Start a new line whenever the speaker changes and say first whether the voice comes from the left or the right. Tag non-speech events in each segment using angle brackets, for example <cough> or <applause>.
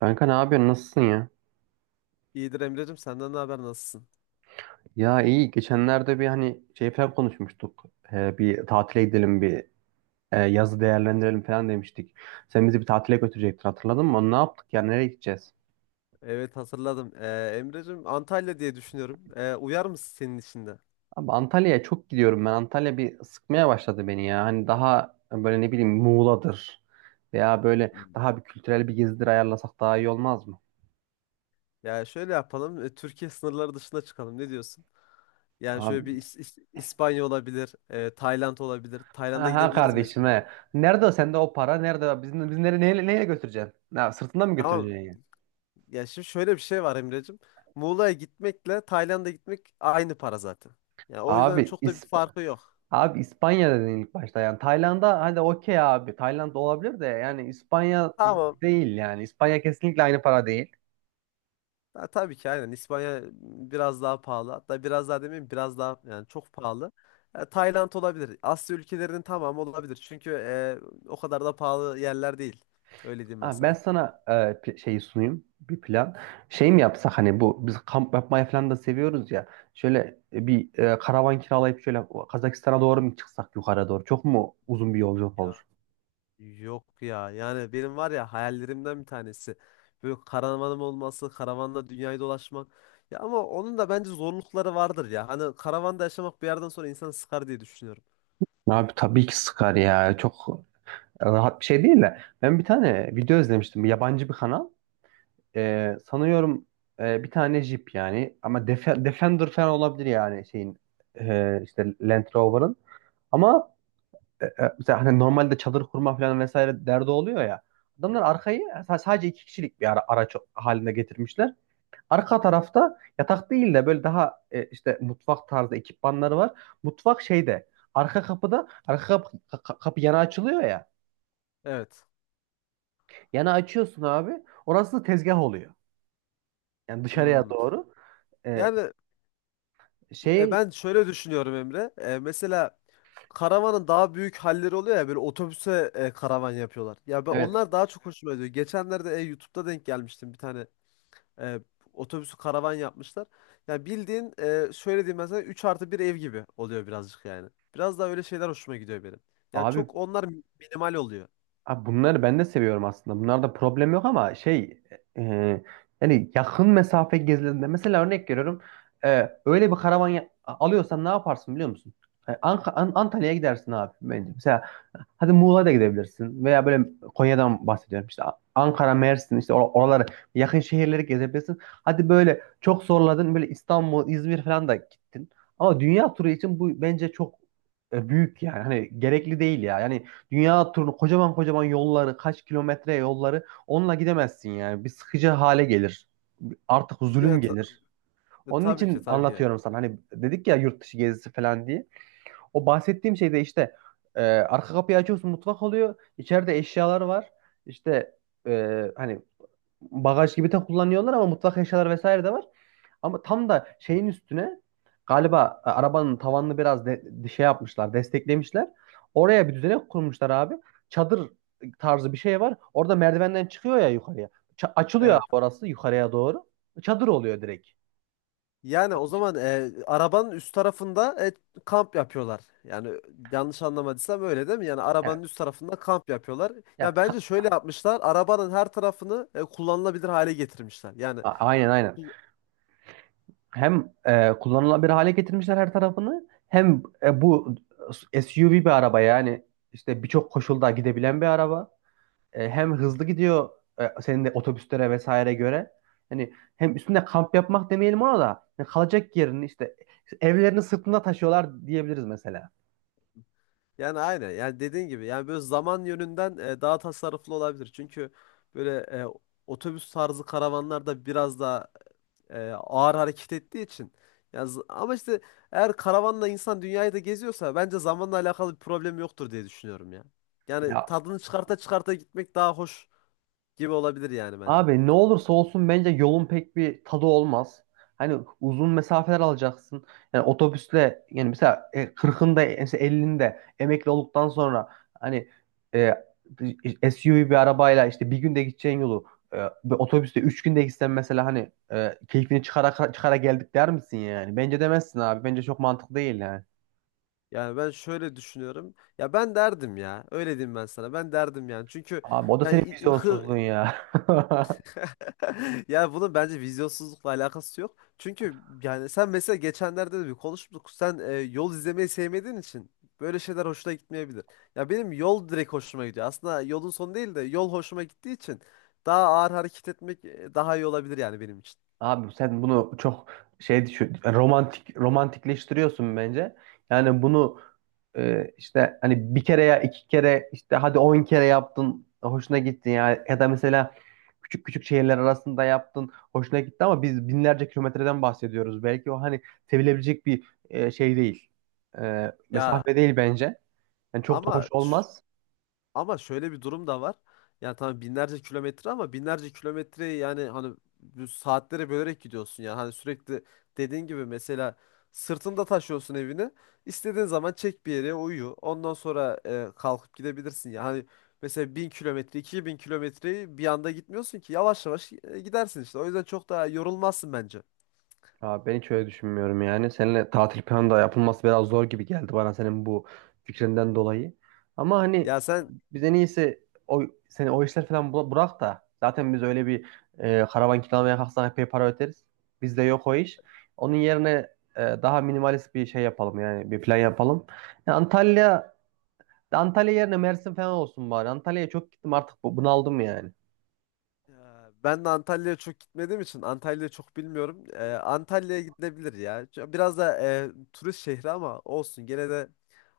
right: Kanka ne yapıyorsun? Nasılsın ya?
left: İyidir Emre'cim, senden ne haber, nasılsın?
right: Ya iyi. Geçenlerde bir hani şey falan konuşmuştuk. Bir tatile gidelim, bir yazı değerlendirelim falan demiştik. Sen bizi bir tatile götürecektin, hatırladın mı? Onu ne yaptık ya? Nereye gideceğiz?
left: Evet, hatırladım. Emre'cim, Antalya diye düşünüyorum. Uyar mısın senin içinde? De?
right: Abi Antalya'ya çok gidiyorum ben. Antalya bir sıkmaya başladı beni ya. Hani daha böyle ne bileyim Muğla'dır. Veya böyle
left: Hmm.
right: daha bir kültürel bir gezidir ayarlasak daha iyi olmaz mı?
left: Ya şöyle yapalım. Türkiye sınırları dışına çıkalım. Ne diyorsun? Yani şöyle bir
right: Abi.
left: İspanya olabilir, Tayland olabilir. Tayland'a
right: Aha
left: gidebiliriz
right: kardeşim
left: mesela.
right: he. Nerede o sende o para? Nerede? Biz nereye, neyle götüreceksin? Ya, sırtında mı
left: Tamam.
right: götüreceksin ya?
left: Ya şimdi şöyle bir şey var Emre'cim. Muğla'ya gitmekle Tayland'a gitmek aynı para zaten. Ya o yüzden
right: Abi
left: çok da bir
right: İs-.
left: farkı yok.
right: Abi İspanya dedin ilk başta, yani Tayland'a hadi okey abi Tayland olabilir de yani İspanya
left: Tamam.
right: değil, yani İspanya kesinlikle aynı para değil.
left: Ha, tabii ki, aynen. İspanya biraz daha pahalı. Hatta biraz daha demeyeyim, biraz daha yani çok pahalı. Ya, Tayland olabilir. Asya ülkelerinin tamamı olabilir. Çünkü o kadar da pahalı yerler değil. Öyle diyeyim ben
right: Abi ben
left: sana.
right: sana pi- şeyi sunayım, bir plan. Şey mi yapsak, hani bu biz kamp yapmayı falan da seviyoruz ya, şöyle bir karavan kiralayıp şöyle Kazakistan'a doğru mu çıksak yukarı doğru, çok mu uzun bir yolculuk
left: Ya
right: olur?
left: yok ya. Yani benim var ya hayallerimden bir tanesi. Böyle karavanım olması, karavanla dünyayı dolaşmak. Ya ama onun da bence zorlukları vardır ya. Hani karavanda yaşamak bir yerden sonra insanı sıkar diye düşünüyorum.
right: Abi tabii ki sıkar ya, çok rahat bir şey değil de ben bir tane video izlemiştim, bir yabancı bir kanal. Sanıyorum bir tane Jeep, yani ama Def- Defender falan olabilir, yani şeyin işte Land Rover'ın, ama mesela hani normalde çadır kurma falan vesaire derdi oluyor ya, adamlar arkayı sadece iki kişilik bir araç haline getirmişler. Arka tarafta yatak değil de böyle daha işte mutfak tarzı ekipmanları var. Mutfak şeyde, arka kapıda, arka kapı, kapı yana açılıyor ya,
left: Evet.
right: yana açıyorsun abi, orası tezgah oluyor yani dışarıya
left: Hmm.
right: doğru. E,
left: Yani,
right: şey
left: ben şöyle düşünüyorum Emre. Mesela karavanın daha büyük halleri oluyor ya, böyle otobüse karavan yapıyorlar. Ya ben,
right: Evet.
left: onlar daha çok hoşuma gidiyor. Geçenlerde YouTube'da denk gelmiştim bir tane e, otobüsü karavan yapmışlar. Ya bildiğin şöyle diyeyim, mesela 3 artı bir ev gibi oluyor birazcık yani. Biraz daha öyle şeyler hoşuma gidiyor benim. Yani
right: Abi,
left: çok onlar minimal oluyor.
right: abi bunları ben de seviyorum aslında. Bunlarda problem yok ama şey, e, yani yakın mesafe gezilerinde mesela örnek veriyorum. Öyle bir karavan ya- alıyorsan ne yaparsın biliyor musun? Antalya'ya gidersin abi bence. Mesela hadi Muğla'ya da gidebilirsin, veya böyle Konya'dan bahsediyorum. İşte Ankara, Mersin işte oraları, yakın şehirleri gezebilirsin. Hadi böyle çok zorladın böyle İstanbul, İzmir falan da gittin. Ama dünya turu için bu bence çok büyük yani. Hani gerekli değil ya. Yani dünya turunu kocaman kocaman yolları, kaç kilometre yolları onunla gidemezsin yani. Bir sıkıcı hale gelir. Artık
left: E,
right: zulüm
left: ta-
right: gelir. Onun
left: tabii ki,
right: için
left: tabii ki.
right: anlatıyorum sana. Hani dedik ya yurt dışı gezisi falan diye. O bahsettiğim şey de işte arka kapıyı açıyorsun, mutfak oluyor. İçeride eşyalar var. İşte hani bagaj gibi de kullanıyorlar ama mutfak eşyaları vesaire de var. Ama tam da şeyin üstüne galiba arabanın tavanını biraz şey yapmışlar, desteklemişler. Oraya bir düzenek kurmuşlar abi. Çadır tarzı bir şey var. Orada merdivenden çıkıyor ya yukarıya. Ça- açılıyor abi
left: Evet.
right: orası yukarıya doğru. Çadır oluyor direkt.
left: Yani o zaman arabanın üst tarafında kamp yapıyorlar. Yani yanlış anlamadıysam öyle değil mi? Yani
right: Yani,
left: arabanın üst tarafında kamp yapıyorlar.
right: ya,
left: Ya
right: ka-
left: bence şöyle yapmışlar. Arabanın her tarafını kullanılabilir hale getirmişler. Yani
right: a- aynen aynen.
left: <laughs>
right: Hem kullanılabilir hale getirmişler her tarafını. Hem bu SUV bir araba, yani işte birçok koşulda gidebilen bir araba. Hem hızlı gidiyor senin de otobüslere vesaire göre. Hani hem üstünde kamp yapmak demeyelim ona da. Yani kalacak yerini, işte evlerini sırtında taşıyorlar diyebiliriz mesela.
left: yani aynen. Yani dediğin gibi, yani böyle zaman yönünden daha tasarruflu olabilir. Çünkü böyle otobüs tarzı karavanlar da biraz daha ağır hareket ettiği için. Ama işte eğer karavanla insan dünyayı da geziyorsa bence zamanla alakalı bir problem yoktur diye düşünüyorum ya. Yani
right: Ya
left: tadını çıkarta çıkarta gitmek daha hoş gibi olabilir yani bence.
right: abi ne olursa olsun bence yolun pek bir tadı olmaz. Hani uzun mesafeler alacaksın. Yani otobüsle yani mesela 40'ında mesela 50'inde emekli olduktan sonra hani SUV bir arabayla işte bir günde gideceğin yolu e, bir otobüste 3 günde gitsen mesela, hani keyfini çıkara çıkara geldik der misin yani? Bence demezsin abi. Bence çok mantıklı değil yani.
left: Yani ben şöyle düşünüyorum. Ya ben derdim ya. Öyle diyeyim ben sana. Ben derdim yani. Çünkü
right: Abi o da senin
left: yani
right: vizyonsuzluğun ya. <laughs>
left: <laughs> yani bunun bence vizyonsuzlukla alakası yok. Çünkü yani sen mesela geçenlerde de bir konuştuk. Sen yol izlemeyi sevmediğin için böyle şeyler hoşuna gitmeyebilir. Ya benim yol direkt hoşuma gidiyor. Aslında yolun sonu değil de yol hoşuma gittiği için daha ağır hareket etmek daha iyi olabilir yani benim için.
right: Abi sen bunu çok şey düşün, romantikleştiriyorsun bence. Yani bunu işte hani bir kere ya iki kere işte hadi on kere yaptın, hoşuna gitti ya ya da mesela küçük küçük şehirler arasında yaptın, hoşuna gitti ama biz binlerce kilometreden bahsediyoruz. Belki o hani sevilebilecek bir şey değil.
left: Ya
right: Mesafe değil bence. Yani çok da
left: ama
right: hoş olmaz.
left: Ama şöyle bir durum da var. Yani tamam, binlerce kilometre, ama binlerce kilometreyi yani hani bu saatlere bölerek gidiyorsun yani. Hani sürekli dediğin gibi mesela sırtında taşıyorsun evini. İstediğin zaman çek bir yere uyu. Ondan sonra kalkıp gidebilirsin. Yani hani mesela 1000 kilometre, 2.000 kilometreyi bir anda gitmiyorsun ki. Yavaş yavaş gidersin işte. O yüzden çok daha yorulmazsın bence.
right: Abi ben hiç öyle düşünmüyorum yani. Seninle tatil planı da yapılması biraz zor gibi geldi bana senin bu fikrinden dolayı. Ama hani
left: Ya sen,
right: biz en iyisi o, seni o işler falan bırak da zaten biz öyle bir karavan kiralamaya kalksak epey para öderiz. Bizde yok o iş. Onun yerine daha minimalist bir şey yapalım, yani bir plan yapalım. Yani Antalya yerine Mersin falan olsun bari. Antalya'ya çok gittim artık, bunaldım yani.
left: ben de Antalya'ya çok gitmediğim için Antalya'yı çok bilmiyorum. Antalya'ya gidilebilir ya. Biraz da turist şehri ama olsun. Gene de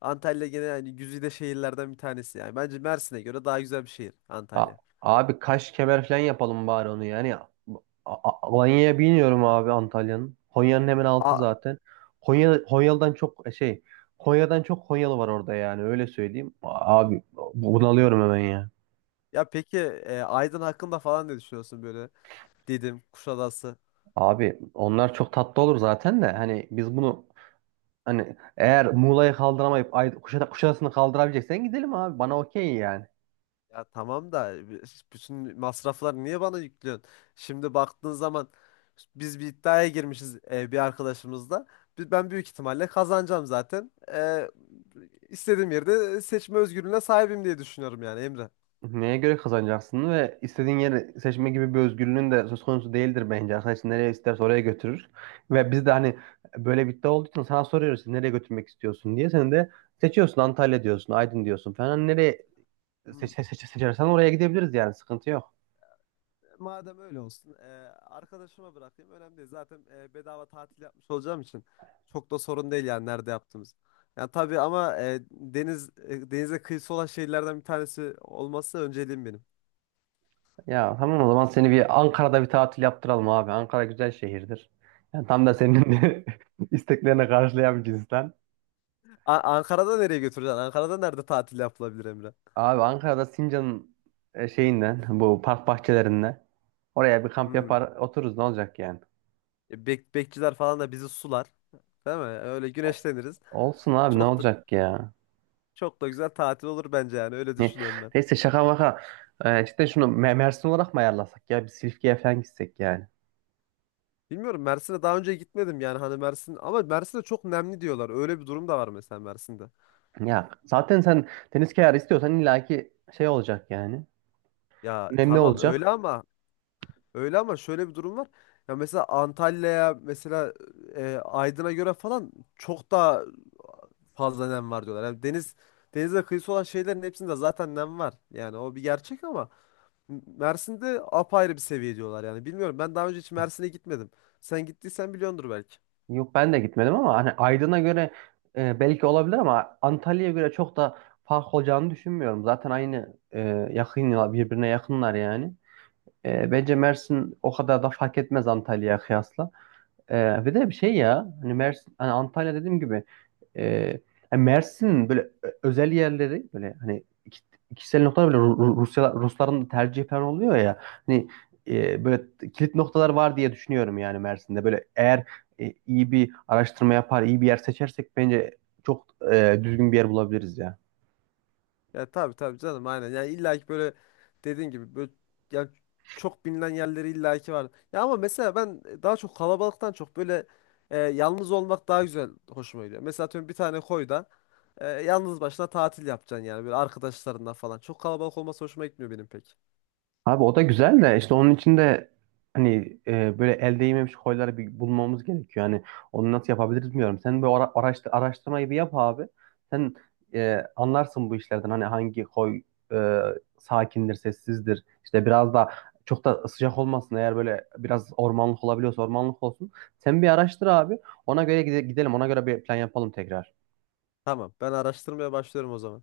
left: Antalya gene yani güzide şehirlerden bir tanesi yani. Bence Mersin'e göre daha güzel bir şehir
right: Ya,
left: Antalya.
right: abi Kaş Kemer falan yapalım bari onu yani. Alanya'ya biniyorum abi Antalya'nın. Konya'nın hemen altı
left: A-
right: zaten. Konya, Konyalı'dan çok e, şey Konya'dan çok Konyalı var orada yani, öyle söyleyeyim. Abi bunalıyorum hemen ya.
left: Ya peki, Aydın hakkında falan ne düşünüyorsun böyle? Didim, Kuşadası.
right: Abi onlar çok tatlı olur zaten de, hani biz bunu hani eğer Muğla'yı kaldıramayıp Kuşadası'nı kaldırabileceksen gidelim abi, bana okey yani.
left: Ya tamam da <laughs> bütün masrafları niye bana yüklüyorsun? Şimdi baktığın zaman biz bir iddiaya girmişiz bir arkadaşımızla. Ben büyük ihtimalle kazanacağım zaten. İstediğim yerde seçme özgürlüğüne sahibim diye düşünüyorum yani Emre.
right: Neye göre kazanacaksın ve istediğin yeri seçme gibi bir özgürlüğün de söz konusu değildir bence. Arkadaş nereye isterse oraya götürür. Ve biz de hani böyle bir iddia olduğu için sana soruyoruz, nereye götürmek istiyorsun diye. Sen de seçiyorsun Antalya diyorsun, Aydın diyorsun falan. Hani nereye
left: Hmm.
right: seçersen oraya gidebiliriz yani, sıkıntı yok.
left: Madem öyle olsun, arkadaşıma bırakayım. Önemli değil. Zaten bedava tatil yapmış olacağım için çok da sorun değil yani nerede yaptığımız. Yani tabii, ama denize kıyısı olan şehirlerden bir tanesi olması önceliğim benim.
right: Ya tamam, o zaman seni bir Ankara'da bir tatil yaptıralım abi. Ankara güzel şehirdir. Yani tam da senin <laughs> isteklerine karşılayan bir cinsten.
left: Ankara'da nereye götüreceksin? Ankara'da nerede tatil yapılabilir Emre?
right: Abi Ankara'da Sincan'ın şeyinden, bu park bahçelerinden, oraya bir kamp yapar
left: Hmm.
right: otururuz, ne olacak yani.
left: Bekçiler falan da bizi sular. Değil mi? Öyle güneşleniriz.
right: Olsun abi ne
left: Çok da
right: olacak ya.
left: Çok da güzel tatil olur bence yani. Öyle
right: Ne,
left: düşünüyorum ben.
right: neyse şaka maka. Cidden şunu Mersin olarak mı ayarlasak ya? Bir Silifke'ye falan gitsek yani.
left: Bilmiyorum, Mersin'e daha önce gitmedim, yani hani Mersin, ama Mersin'de çok nemli diyorlar. Öyle bir durum da var mesela Mersin'de.
right: Ya zaten sen deniz kenarı istiyorsan illaki şey olacak yani.
left: Ya
right: Nemli
left: tamam
right: olacak.
left: öyle ama, öyle ama şöyle bir durum var. Ya mesela Antalya'ya mesela Aydın'a göre falan çok daha fazla nem var diyorlar. Yani denize kıyısı olan şeylerin hepsinde zaten nem var. Yani o bir gerçek, ama Mersin'de apayrı bir seviye diyorlar yani. Bilmiyorum, ben daha önce hiç Mersin'e gitmedim. Sen gittiysen biliyordur belki.
right: Yok ben de gitmedim ama hani Aydın'a göre belki olabilir ama Antalya'ya göre çok da fark olacağını düşünmüyorum. Zaten aynı yakın, birbirine yakınlar yani. Bence Mersin o kadar da fark etmez Antalya'ya kıyasla. Ve de bir şey ya, hani Mersin, hani Antalya dediğim gibi e, hani Mersin'in böyle özel yerleri, böyle hani iki, kişisel noktalar, böyle Rusya, Rusların tercih falan oluyor ya, hani böyle kilit noktalar var diye düşünüyorum yani Mersin'de. Böyle eğer iyi bir araştırma yapar, iyi bir yer seçersek bence çok düzgün bir yer bulabiliriz ya.
left: Ya tabii, tabii canım, aynen. Yani illa ki böyle dediğin gibi, böyle, yani çok bilinen yerleri illa ki var. Ya ama mesela ben daha çok kalabalıktan çok böyle yalnız olmak daha güzel, hoşuma gidiyor. Mesela atıyorum bir tane koyda yalnız başına tatil yapacaksın yani böyle arkadaşlarından falan. Çok kalabalık olması hoşuma gitmiyor benim pek.
right: Abi o da güzel de, işte onun için de hani böyle el değmemiş koyları bir bulmamız gerekiyor. Hani onu nasıl yapabiliriz bilmiyorum. Sen bir araştırmayı bir yap abi. Sen anlarsın bu işlerden, hani hangi koy e, sakindir, sessizdir. İşte biraz da çok da sıcak olmasın. Eğer böyle biraz ormanlık olabiliyorsa ormanlık olsun. Sen bir araştır abi. Ona göre gidelim. Ona göre bir plan yapalım tekrar.
left: Tamam, ben araştırmaya başlıyorum o zaman.